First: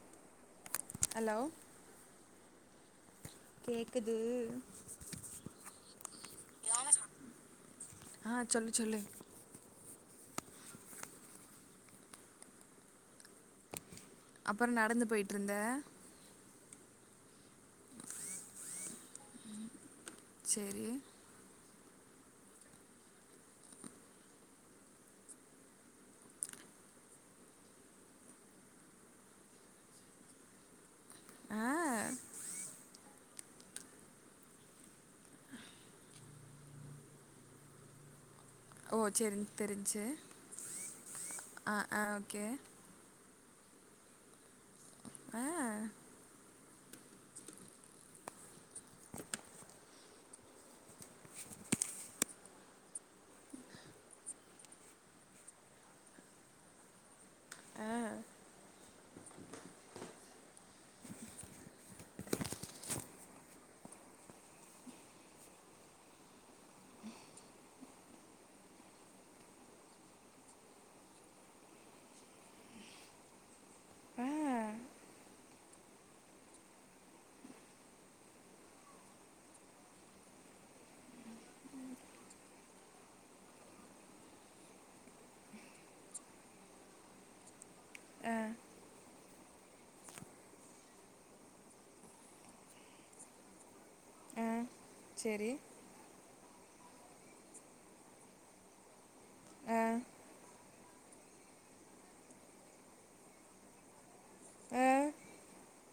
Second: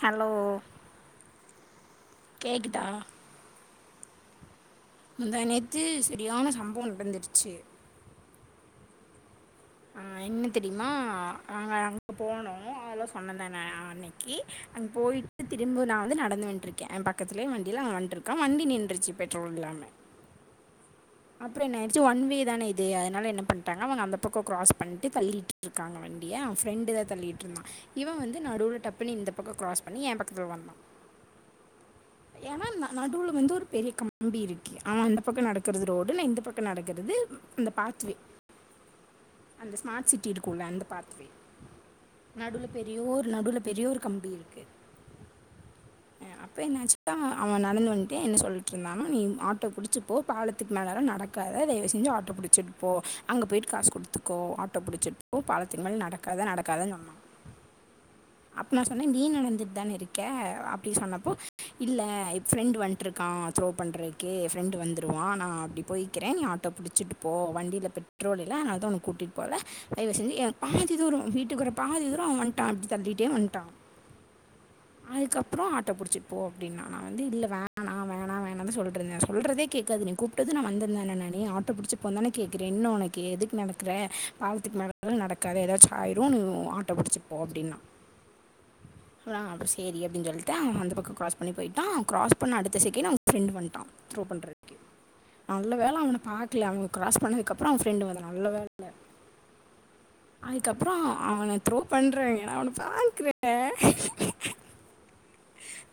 Hello hello கேக்குதா கேக்குது முந்தா நேத்து செரியான சம்பவோ நடந்துருச்சு ஆ சொல்லு சொல்லு ஆ என்ன தெரியுமா நாங்க அங்க போனோ அதெலா சொன்னே தானே அன்னகி கி அப்புறோ அங் நடந்து போயிட்டு போயிட்ருந்த திரும்ப நா வந்து நடந்து வன்டிருக் க எயா பக்கத்துலயே வண்டில அவே வன்டு இருக்கா வண்டி நின்றுச்சி பெட்ரோல் இல்லாம சேரி அப்புறோ என்ன ஆயிடுச்சி ஒன் வே தானே இது அதனால என்ன பண்ணிட்டாங்க அவுங்க அந்த பக்கோ க்ராஸ் பண்ணிட்டு தள்ளிகிட்டுருக்காங்க வண்டிய ஃப்ரெண்டு தா தள்ளிட்டு இருந்தா இவ வந்து நடுவுல டப்புன்னு இந்த பக்கோ கிராஸ் பண்ணி என் பக்கத்துல வந்தா ஆ ஏன்னா ந நடுல வந்து ஒரு பெரிய கம்பி இருக்கு அவே அந்த பக்கோ நடக்குறது ரோடு நா இந்த பக்கம் நடக்குறது இந்த பாத்வே ஓ சேரி அந்த தெரிஞ்ச்சு ஸ்மார்ட் சிட்டி இருக்குள்ள அந்த பாத்வே ஆ ஆ ஓகே நடுவுல பெரியோர் நடுல பெரியோரு கம்பி இருக்கு ஆ இப்ப என்னச்சு நா அவே நடந்து வன்டு என்ன சொல்லிட்டு இருந்தானா நீ ஆட்டோ புடிச்சி போ பாலத் பாலத்க்கு மேலல்லா நடக்காத தயவு செஞ்சி ஆட்டோ புடிச்சிட்டுப்போ அங்க போயி காசு குடுத்துக்கோ ஆட்டோ பிடிச்சு போ பா பாலதுக்கு மேல நடக்காத நடக்காதன்னு சொன்னா ஆ அப்ப நா சொன்னே நீ நடந்துட் தானே இருக்க அப்டின் சொன்னப்போ இல்ல ஃப்ரெண்டு வன்டிருக்கா த்ரோ பண்றதுக்கே ஃப்ரெண்டு வந்துருவா நா அப்டி போய்கிறே நீ ஆட்டோ புடிச்சிட்டு போ வண்டியில பெட்ரோல் இல்ல அதனாலதா உன்ன கூட்டிகிட்டு போல தயவு செஞ்சி ஏ பாதி தூரோ வீட்டுக்கு வர பாதி தூரோ அவே வன்டா அப்டி தள்ளிட்டே வன்டான் ஆ அதுக்கப்புறோ ஆட்டோ புடிச்சுட்டு போ அப்டின்னா நா வந்து இல்ல வேணா வேணா வேணான்னு தா சொல்டு இருந்தே சொல்றதே கேட்காது நீ கூப்டது நா வந்த தானே நானே ஆட்டோ புடிச்சி போ தானே கேக்குறே என்ன உனக்கு எதுக்கு நடக்குற பாலத்துக்கு மேல [inaudible] நடக்காத ஏதாச்சு ஆயிரு நீ ஆட்டோ புடிச்சுப்போ அப்டின்னா அ அ அப்புறோ சேரி அப்டின் சொல்லிட்டு அவே அந்த பக்கோ கிராஸ் பண்ணி போய்ட்டா அவே கிராஸ் பண்ண அடுத்த செகண்ட் அவே ஃபிரண்டு வன்டா டோக் ஆ பண்றக்கு சேரி நல்ல வேல அவன பாக் பாக்ல அவே கிராஸ் பண்ணதுக்கப்புறோ அவே ஃப்ரெண்டு வர்றா நல்ல வேல ஆ அதுக்கப்புறோ அவ அவன த்ரோ பண்றன் அவன பாக்குறே ஆ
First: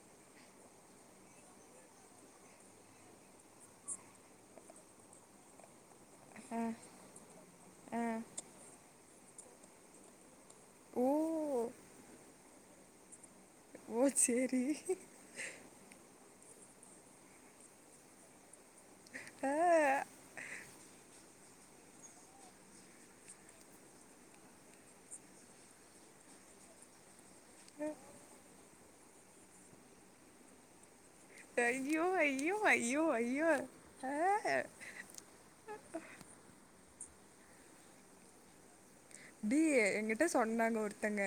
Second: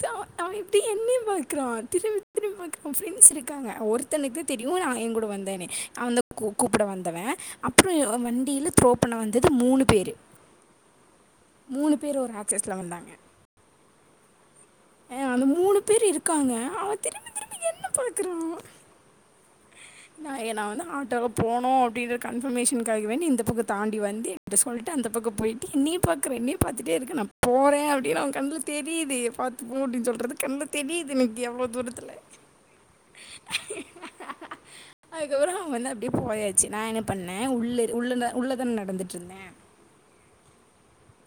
த அவே அவே இப்டி என்னே பாக்குறா திரும்பி திரும்பி பாக்குறா ப்ரெண்ட்ஸ் இருக்காங்க ஒருத்தனுக்கு தெரியு நா அவே ஏயா கூட வந்தேனு அவேந்தா கூ ஆ கூப்புட வந்தவ ஆ அப்புறோ வண்டியில த்ரோ பண்ண வந்தது மூணு பேரு ஓ மூணு பேர் ஒரு ஆக்சஸ்ல வந்தாங்க ஓ சேரி அஹ் அந்த மூணு பேர் இருக்காங்க அவே திரும்பி திரும்ப என்ன பாக்குறா ஆ நா என்ன வந்து ஆட்டோல போனு அப்டின்ற கன்ஃபர்மேஷன்காக வேண்டி இந்த பக்க தாண்டி வந்து என்ட்ட சொல்ட்டு அந்த பக்க போய்ட்டு என்னயே பாக்குற என்னயே பாத்துட்டே இருக்கு நா போறே அப்டின் அவ கண்ல தெரிது பாத்து போன் அப்டின் சொல்றது கண்ல தெரியுது எனக்கி அவ்ள ஐயோ தூரத்துல ஐயோ ஐயோ ஐயோ ஆ அதுக்கப்புற அவ வந்து அப்டியே போயாச்சு நா என்ன பண்ணே உள்ள உள்ள உள்ளதான நடந்துட் டி எங்கிட்ட சொன்னாங்க ஒருத்தங்க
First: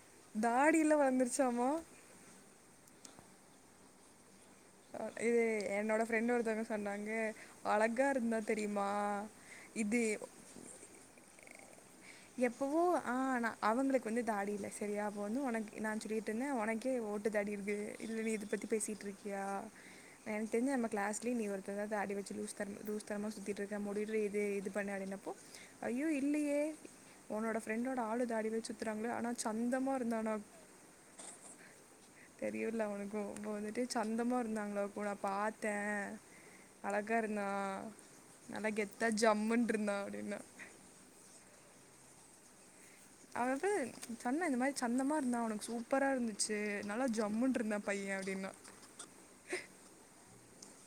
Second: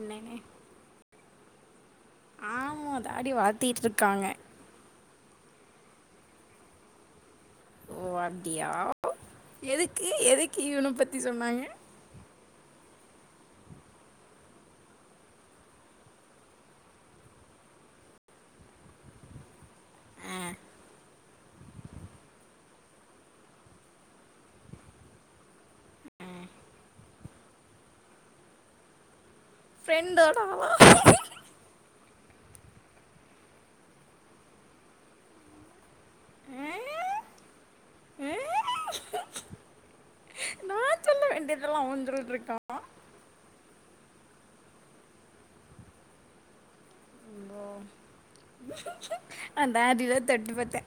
என்னன்னு தாடியெலா வளந்துருச் சாமா ஆமா தாடி வளத்திட்ருக்காங்க இது என்னோட ஃப்ரெண்ட் ஒருத்தவங்க சொன்னாங்க ஓ அழகா இருந்தா அப்படியா தெரியுமா இது எதுக்கு எதுக்கு இவனை பற்றி சொன்னாங்க எப்பவோ ஆ ந அவங்களுக்கு வந்து தாடி இல்ல சரியா அப்போ வந்து உனக் நா சொல்லிட்ருந்தே ஒனக்கே ஒட்டு தாடி இருக்கு இல்லடி இத பத்தி பேசிட்ருக்கியா எனக்கு தெரிஞ்சு நம்ம க்ளாஸ்லயே நீ ஒருத்தந்தா தாடி வச்சு லூஸ்த லூஸ்தனமா சுத்திட்ருக்க முடி ரி இது இது பண்ணாத என்னப்போ ஐயோ இல்லையே உன்னோட ஃப்ரெண்டோட ஆளு தாடி வச்சி சுத்துறாங்கள ஆனா ஃப்ரெண்டோட ஆளா தெரியவுல அவுனுக்கு இப்ப வந்துட்டு சந்தமா இருந்தாங்ள அப்போ நா பாத்த ஆ? அழகா இருந்தா நல்லா கெத்தா ஆ? ஜம்முன் இருந்தா அப்டின்னா இதெல்லா அவஞ்சொல்ட்ருக்கானா அவ அப்ப சொன்ன இந்த மாரி சந்தமா இருந்தா அவுனுக்கு சூப்பரா இருந்துச்சு நல்லா ஜம்முன் அம்போ இருந்தா பைய அப்டினா தொட்டு பாத்த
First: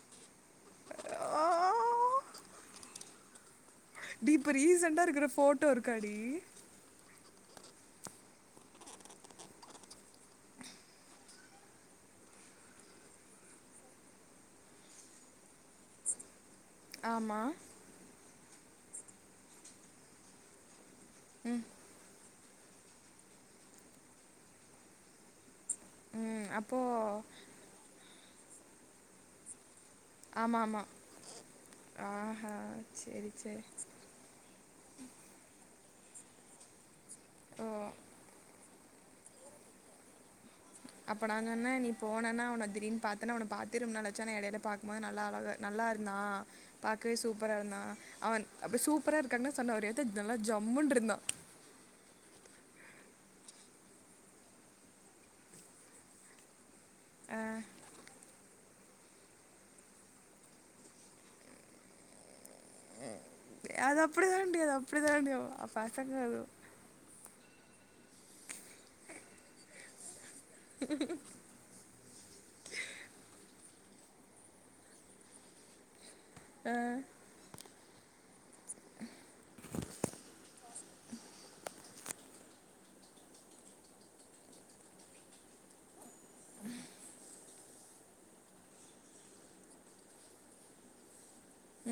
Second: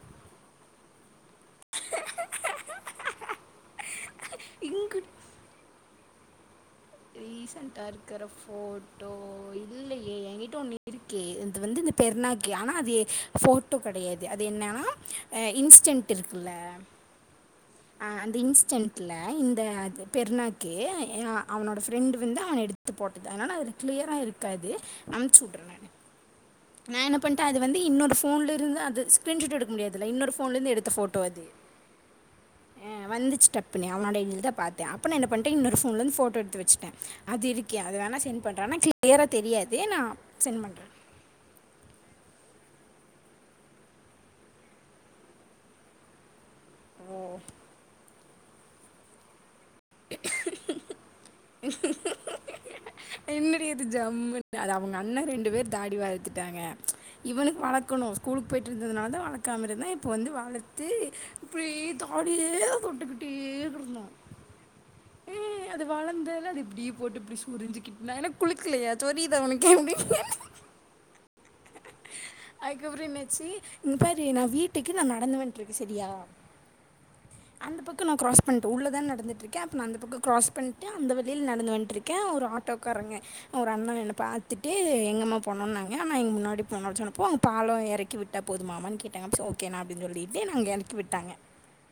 டி இப்ப ரீசண்டா இங்குட் இருக்கற ஃபோட்டோ இருக்காடி ரீசண்ட்டா இருக்கிற ஃபோட்டோ இல்லையே எங்கிட்ட ஒண்ணு இருக்கே இது வந்து இந்த பெருனாக் கி ஆனா அது ஃபோட்டோ கெடையாது அது என்னனா இன்ஸ்டன்ட் இருக்குல ஆமா சென்ட்ல இந்த பெருனாக்கு அ ம் அவனோட ஃப்ரெண்டு வந்து அவன எடு த்து போட்டது அதனால அதுல க்ளியரா இருக்காது அனுப்ச்சி உடற ம் நா என்ன அப்போது பண்ட்ட அது வந்து இன்னொரு ஃபோன்ல இருந்து அது ஸ்கிரீன்ஷாட் எடு க்க முடியாதுல இன்னொரு ஃபோன்ல ஆமாம் இருந்து ஆமாம் எடுத்த ஃபோட்டோ அது ஆஹா ஆ சரி வந்துச்சு சரி டப்புனு அவனோட இத பாத்தே அப்ப நா என்ன பண்ட்ட இன்னொரு ஃபோன்லர்ந்து ஃபோட்டோ எடுத்து வச்சுட்ட அது இருக்கி ஓ அது வேணா சென்ட் பண்ற ஆன க்ளியரா தெரியாது நா சென்ட் பண்ற அப்ப நாஞ்சொன்ன நீ போனனா உன்ன திடீன் பாத்தனா உன்ன பாத்தே ரொம்ப நாளாச்சு ஆனா எடைல பாக்கும்போது நல்லா அழகா நல் லா இருந்தா பாக்கவே ஓ சூப்பரா இருந்தா அவன் அப்டி சூப்பரா இருக்கான்ன சொன்ன ஒரு எத்த நல்லா ஜம்முன்ருந்தா என்னடி அது ஜம்முன் அது அவுங்க அண்ண ரெண்டு பேர் தாடி வளத்துட்டாங்க இவனுக்கு அஹ் வளக்கணு ஸ்கூலுக்கு போயி ட்ருந்ததனால தா வளக்காம இருந்தா இப்போ வந்து வளத்தி இப்டி தாடியே தா தொட்டுகிட்டே அது இருக்கனு அப்படி தாண்டி அது அப்படி தாண்டி ஏ அது பசங்க வளந்தல அது இப்டியே போட்டு இப்டி சொரிஞ்சு கிட் நா என்ன குளிக்கலயா சொரியிதா உனக்கு அப்டி அதுக்கப்புற என்னாச்சி இங்க பாரு நா வீட்டுக்கு நா நடந்து வன்ட்ருக்க சரியா ஆ அந்த பக்க நா க்ராஸ் பண்ட்ட உள்ளே தான நடந்துட்ருக்கே அப்ப நா அந்த பக்க கிராஸ் பண்ட்டு அந்த வழில நடந்து வன்ட்ருக் க ஒரு ஆட்டோக்காரங்க ஒரு அண்ணா என்ன பாத்துட்டு எங்கமா போணனுனாங்க அண்ணா இங்க முன்னாடி போனு சொன்னொப்ப பால எறக்கி விட்டா போதுமாமான் கேட்டாங்க ட்ஸ் ஓகேணா அப்டின் சொல்லிட்டு என்ன அங்க எறக்கி விட்டாங்க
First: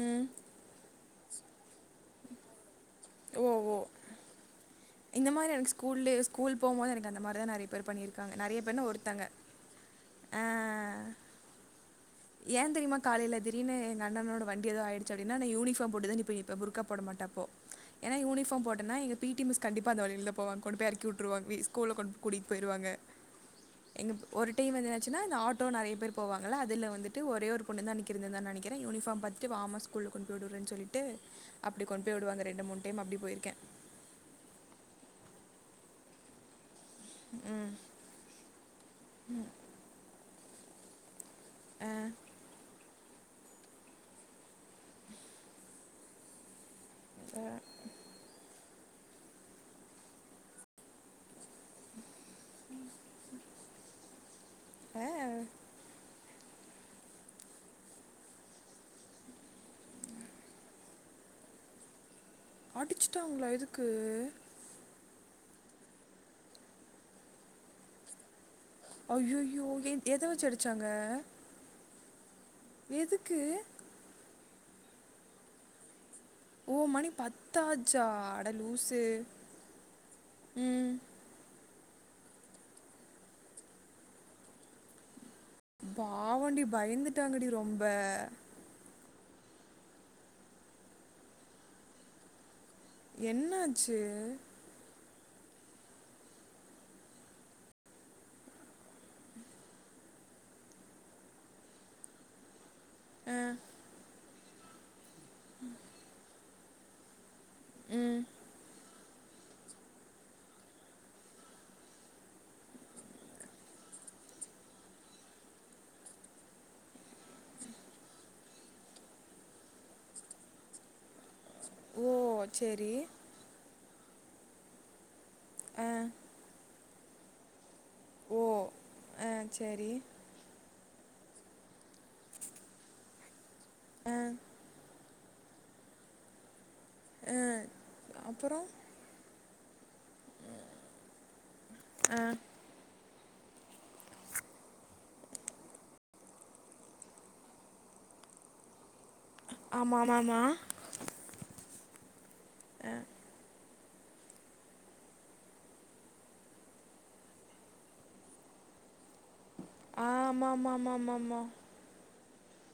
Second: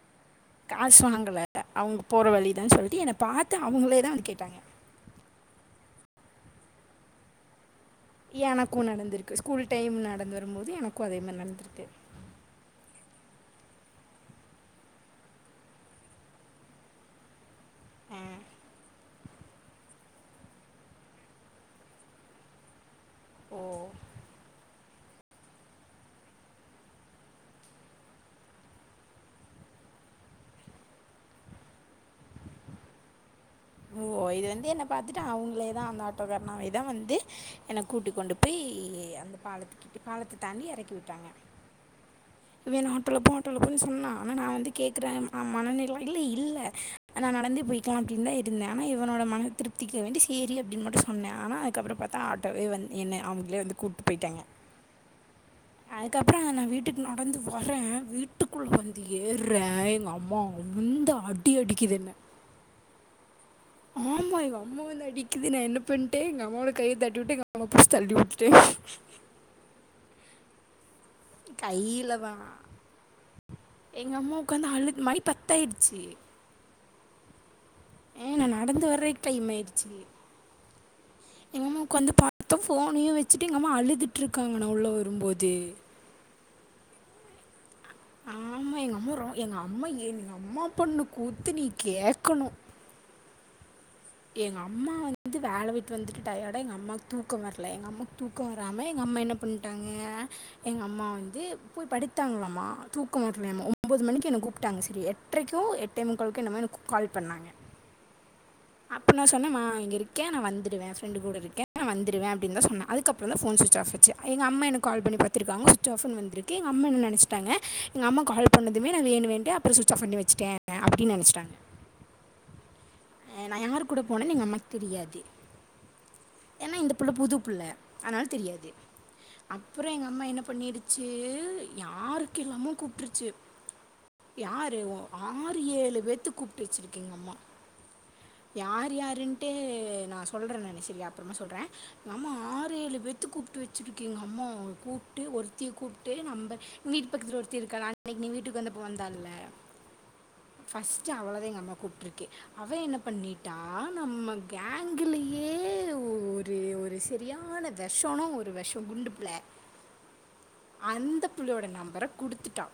ம் காசு வாங்கல அவுங்க போற வழிதா சொல்ட் என்னை ஓ பாத்து ஓ அவங்களே தா வந்து கேட்டாங்க இந்த மாதிரி எனக்கு ஸ்கூல ஸ்கூல் போககு போது எனக்கு அந்த மாதிரிதா நிறய பேர் பண்ணியிருக்காங்க நிறைய பேர் எனக்கும் ஒருத்தாங்க நடந்திருக்கு ஸ்கூல் டைம் நடந்து ஆ வரும்போது எனக்கும் அதே மாதிரி நடந்திருக்கு ஏன் தெரியுமா காலையில தீடிருனு என் அண்ணனோட வண்டி ஏதோ ஆயிச்ச அப்படின்னா யூனிபாம் போட்டுதான் இப்ப புருக்கா போட அப்போ ஆ ஏன்னாயூனிபார் போட்டன்னா எங்க பிடிமிஸ் கண்டிப்ப அந்த வழியில போவாங்க கொண்டு போய் இரக்கி விட்டுருவாங்க ஸ்கூல கொண்டு கூட்டிட்டு போயிருவாங்க ஓ எங்க ஒரு டைம் வந்து என்னாச்சுன்னா இந்த ஆட்டோ நிறைய பேர் போவாங்கள அதுல வந்துட் ஒரே ஒரு பொண்ணு தான் நிக்கிது நினக்கிறேன் யுனிபார்ம் பாத்துட்டு வாமா ஸ்கூல்ல கொண்டு போய் விடுறனு சொல்லிட்டு அப்புடி கொண்டு போய் விடுவாங்க ரெண்டு மூணு டைம் அப்புடி போயிருக்கே ஓ இது வந்து என்ன பாத்துட்டா அவுங்களேதான் அந்த ஆட்டோக்காரனவே தான் வந்து என கூட்டிகொண்டி போய் அந்த பாலத்து கிட் பாலத்து தணியா இறக்கி விட்டாங்க அஹ், வேண ஆட்டோல போக ஆட்டோல போனு சொன்னான் ஆனா நான் வந்து கேக்குறே மனநிலைமைல இல்ல நா நடந்து அஹ், போயிகலா அப்புடித்தா இருந் இருந்தோ இவனோட மன திருப்திக்க வேண்டி சரி அப்படின்னு மட்டு சொன்னே ஆனா அதுப்புற பாத்த ஆட்டோவே என்ன அவ அவங்கல வந்து கூப்புட்டு போயிட்டாங்க அஹ், அதுக்கப்ப [inaudible] வீட்டுக்கு நடந்து வறே வீட்டுக்குள்ள வந்து ஏறுறே எங்க அம்மா அந்த அடி அடி இது என்ன அடிச்சுட்டாங்களா எது ஆமா எங்க அம்மா வந்து அடிக்குது நான் என்ன பண்டே எங்க அம்மாவோட கையை தட்டிவிட்டு எங்க அம்மா புடிச்சி தள்ளி விட்ட ஐய்யோ எதை வச்சி அடிச்சாங்க கைல தான் எதுக்கு எங்க அம்மா உட்காந்து அழு மணி பத்தாயிடுச்சு ஓ மணி பத்தாச்சா ஏ அட நான் நடந்து லூசு வர்றதுக்கு டைம் ஆயிடுச்சு ம் எங்க அம்மா உக்காந்து பாத்த போபனையே வச்சிட்டு எங்க அம்மா அழுதுட்டு இருக்காங்க நா உள்ள வரும்போது ஆமா டி பயந்துட்டாங்கடி ரொம்ப ஆமா எங்க அம்மா ரொம்ப எங்க அம்மா எங்க அம்மா பண்ண கூத்து நீ கேக்கணு என்ன எங்க அம்மா வந்து இது வேலை விட்டு வந்துட்டு டயட்லா எங்க அம்மாக்கு தூக்க வரல எங்க அம்மாக்கு தூக்க வராம எங்க அம்மா என்ன பண்ணிட்டாங்க எங்கள் அம்மா வந்து போய் படுத்தாங்களாமா தூக்க ஆ வரலாயமா ஒம்பது மணிக்கு என்ன கூப்பிட்டாங்க சரி எறைரைக்கோ எட்டே முக்காலுக்கோ என்ன மாதிரி கால் பண்ணாங்க ம் அப்போ நான் சொன்னமா இங்கே இருக்கே நான் வந்துடுவே ப்ரண்டு கூட இருக்கே நான் வந்துடுவே அப்டின்னுதா சொன்ன அதுக்கப்புற தா போன் ஸ்சுச் ஆப் எங்க அம்மா எனக்கு கால் பண்ணி பத்துருக்காங்க சுச் ஆப்னு வந்திருக்கு எங்க அம்மா நினைச்சிட்டாங்க எங்க அம்மா கால் பண்ணதுமே நான் வேணு வேண்டே அப்பறம் சுவிட்ச் ஆப் பண்ணிச்சிட்டே அப்புடின்னு நினைச்சிட்டாங்க ஓ சரி நான் யார் கூட போனேனு எங்க அம்மாக்கு தெரியாது ஆ ஏன்னா இந்த பிள்ள புது புள்ள அதனால ஓ தெரியாது ஆ சரி அப்புறம் எங்க அம்மா என்ன பண்ணி ச்சு யாருக்கு எல்லாமொ கூப்பிடிருச்சு ஆ யாரு ஆறு ஏழு பேர்த்து கூப்பிட்டு வச்சருக்கிகு எங்க அம்மா ஆ அப்புறம் யார் யாருன்ட்டு நான் சொல்றேன் நா சரி அப்பறமா சொல்றே ஆ நம்ம ஆறு ஏழு பேர் கூப்பிட்டு வச்சிருக்கீங்க அம்மா கூப்பிட்டு ஒருத்தி கூப்பிட்டு நம்ப வீட்டு பக்கத்துல ஒருத்தி இருக்குறாலே நீ வீட்டுக்கு வந்தப்ப வந்தால்ல ஆமாம் ஆமாம் பஸ்ட் அவ்ளோதா எங்க அம்மா கூப்பிட்ருக்கு அவ ஆ என்ன பண்ணிட்டா [inaudible] நம்ம கேங்கலேயே ஒரு ஒரு சரியான விஷம் ஒரு விஷம் குண்டுப்புள்ள ஆமாம் ஆமாம் ஆமாம் அந்த ஆமாம் பிள்ளையோட நம்பர குடுத்துட்டா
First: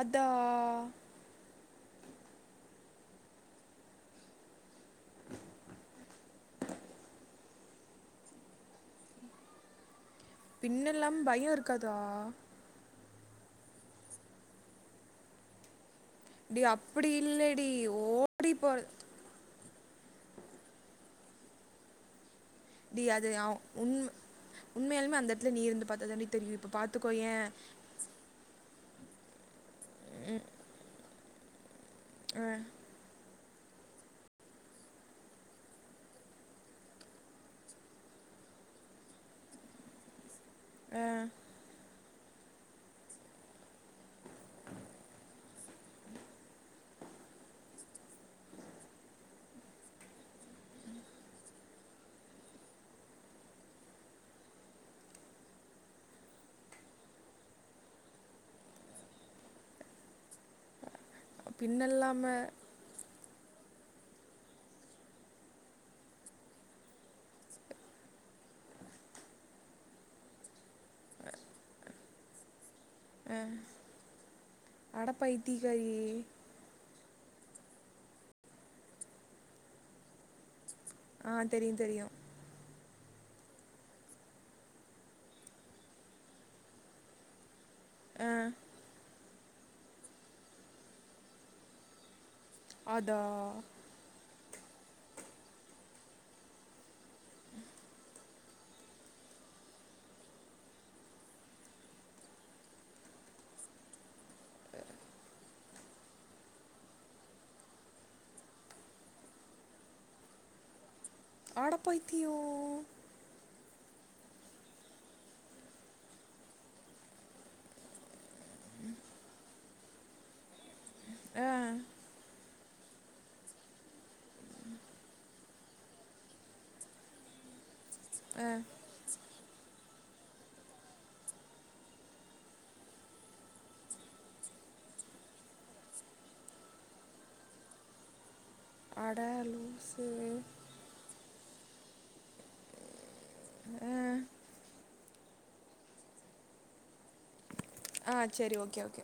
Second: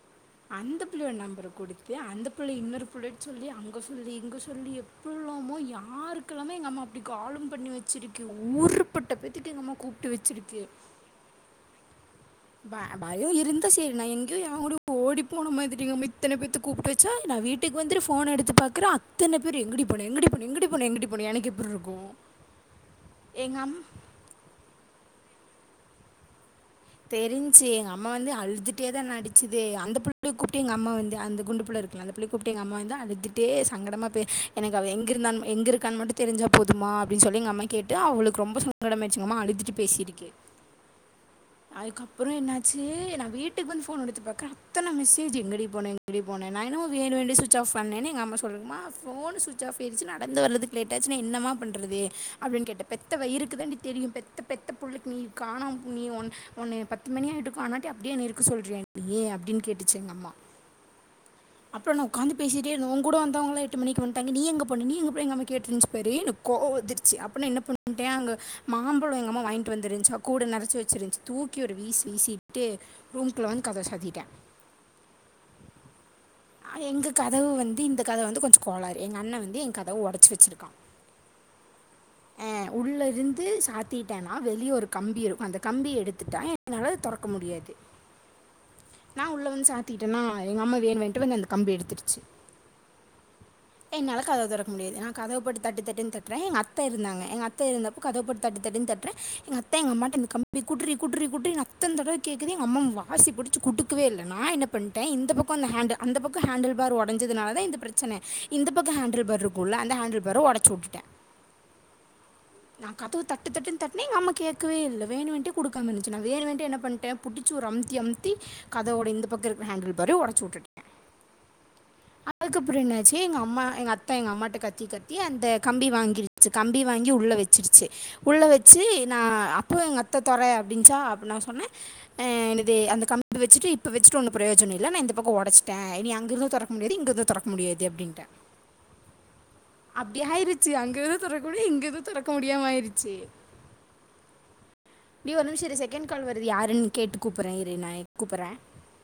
அதா அந்த பிள்ளையோட நம்பர கொடுத்து அந்த பிள்ளை இன்னொரு பிள்ளையிட்ட சொல்லி அங்க போன் சொல்லி இங்கே சொல்லி எப்பல்லமோ யாருக்கெல்லாமோ எங்கள் அம்மா அப்படி கால் பண்ணி வச்சிருக்கு ஒரு பட்ட பேத்தக்கு எங்கம்மா கூப் பின்னல்லாம் பயோ இருக்காதா ப பயோ இருந்தா சரி நா எங்கேயோ எவ கூடயே ஓடி போன மாதிரிங்க இத்தனை பேத்த டி கூப்ட்டு அப்படி வச்சா நா இல்லடி வீட்டுக்கு வந்து ஃபோன் ஓடி எடுத்து போகிறது பாக்குற அத்தன பேர் எங்கடி போ போன எங்கடி போண எங்கடி போண எனக்கு எப்படி இருக்கும் டி அது ஆ எங்கள் அம் உண் உண்மையாலுமே அந்த இடத்துல நீ இருந்து பாத்த தாடி தெரிய தெரிஞ்சு எங்க அம்மா வந்து அழுதுட்டே தா என்ன நடிச்சதே அந்த புள்ள கூப்பிட்டு எங்க அம்மா வந்து அந்த குண்டு புள்ள இருக்குல அந்த புள்ளைய அ கூப்ட்டு எங்க அம்மா வந்து அழுட்டு டே சங்கடமா பே எனக்கு அவ எங்க இருந்தான் எங்க இருக்க மட்டு தெரிஞ்சா போதுமா அப்டின்னு சொல்லி எங்க அம்மா கேட்டு அவளுக்கு ரொம்ப சங்கடமாயிடுச்சு எங்க அம்மா அழுட்டு பேசியிருக்கு அ அதுக்கப்ரோ என்னாச்சு நா வீட்டுக்கு வந்து ஃபோன் எடுத்து பாக்ற அத்தன மெசேஜ் எங்கடி போன எங்கடி போன ந என்னமோ வேணு வேணுன்ட்டே ஸ்விட்ச் ஆஃப் பண்ணானு எங்க அம்மா சொல்லுது மா ஃபோன் ஸ்விட்ச் ஆஃப் ஆயிருச்சு நடந்து வரதுகு லேட் ஆச்சுன என்ன மா பன் ன்ரதே அப்படின்னு கேட்ட பெத்த வயிறுக்கு தாண்டி தெரியும் பெத்த பெத்த புள்ளை நீ காண நீ ஒன்னய பத்து மணி ஆயிட்டு கானாட்டி அப்படியே என்ய இருக்க சொல்ரியா நீ அப்படின்னு கேட்டுச்சு எங்க அம்மா அப்ரோ நா பின்னல்லாம உட்கந்து பேசிட்டே இருந்த உங் கூட வந் தவங்கள எட்டு மணிக்கு வன்டாங்க நீ எங்க போன நீ எங்க போனன்னு எங்க அம்மா கேட்டுருச்சு பாரு எனக் கோவோ வந்துடுச்சு அப்போ நான் என்ன பண்ட்ட அங்க மாம்பழம் எங்கம்மா வாங்கிட்டு வந்துருந்துச்சா கூட நரச்சி வச்சிருச்சு தூக்கி ஒரு வீசு வீசிட்டு ரூம் கலான் கதவ சாத்திட்ட அடப் பயித்திய காரியே எங்க கதவு வந்து இந்த கதவு வந்து கொஞ்சோ கோளாறு எங்க அண்ணன் வந்து எங்க கதவ உடச்சு வச்சிருக்கா ஆ தெரியு தெரியும் உள்ளே இருந்து சாத்திட்டேன்னா வெளிய ஒரு கம்பி இருக்கும் அந்த கம்பிய எடுத்துட்டா என்னால தொறக்க முடியாது ஆ நா உள்ள வந்து சாத்திட்டன்னா எங்க அம்மா வேனு வேனுன்ட்டு வந்து அந்த கம்பிய எடுத்துடுச்சு அதா திறக்க முடியாது என கதப்பட்டு தட்டத்தட்டுன் தட்டுறே எங்க அத்த இருந்தாங்க எங்க அத்த இருந்த கதப்பட்டு தட்டு தட்டுனு தட்ர எங்க அத் தா எங்க அம்மாட்ட இந்த கம்பி குடுரி குடுரி குடுரினு அத்தனா தடவ கேக்குது எங்க அம்மா வாசி புடிச்சு குட்டுக்கவே இல்ல நா என்ன பண்ட்ட இந்த பக்கம் அந்த ஹேண்ட் அந்த பக்கம் ஹேண்டில் பார் உடஞ்சதுனால தா இந்த பிரச்சனை இந்த பக்க ஹேண்டில் பார் இருக்குல அந்த ஹேண்டில் பார உடச்சி உட்டுட்ட அட பைத்தியோ நா கதவு தட்டு தட்டுனு தட்ன எங்க கே்கவே இல்ல வேணு வேணுன்டே கொடுக்காம இருந்துச்சு நா வேணு வேணுன்டே பண்ணிட்ட புச்சு ஒரு அம்த்தி அம்த்தி அதோட இந்த பக்கோ ஹேண்டில் பாரயு உடச்சுட்டுட்டு ஆ அதுக்கப்ரோ என்னாச்சு எங்க அம்மா எங்க அத்த எங்க அம்மாட்ட கத்தி கத்தி அந்த கம்பி வாங்கிருச்சு கம்பி வாங்கி உள்ள வெச்சிருச்சு உள்ள ஆ வச்சு நா அப்போ எங்க அத்த தொற அப்படின்ச்சா அப்போ நா சொன்ன ஆ எனது அந்த கம்பி வச்சட்டு இப்ப வச்சுட்டு ஒன்னு பிரயோ ஜோன இல்ல நா இந்த பக்கோ உடச்சுட்ட இனி அங்கிருந்து தோறக்க முடியாது இங்கிருந்து தோறக்க முடியாது அப்படின்ட்ட அட லூசு துறக்க முடிய இங்கது தோறக்க முடியாம ஆயிருச்சு ஆ டி ஒரு நிமிஷோ இரு செகண்ட் கால் வருது யாருன்னு கேட்டு கூப் பர இரு நா ஆ குப்புர செரி ஓகே ஓகே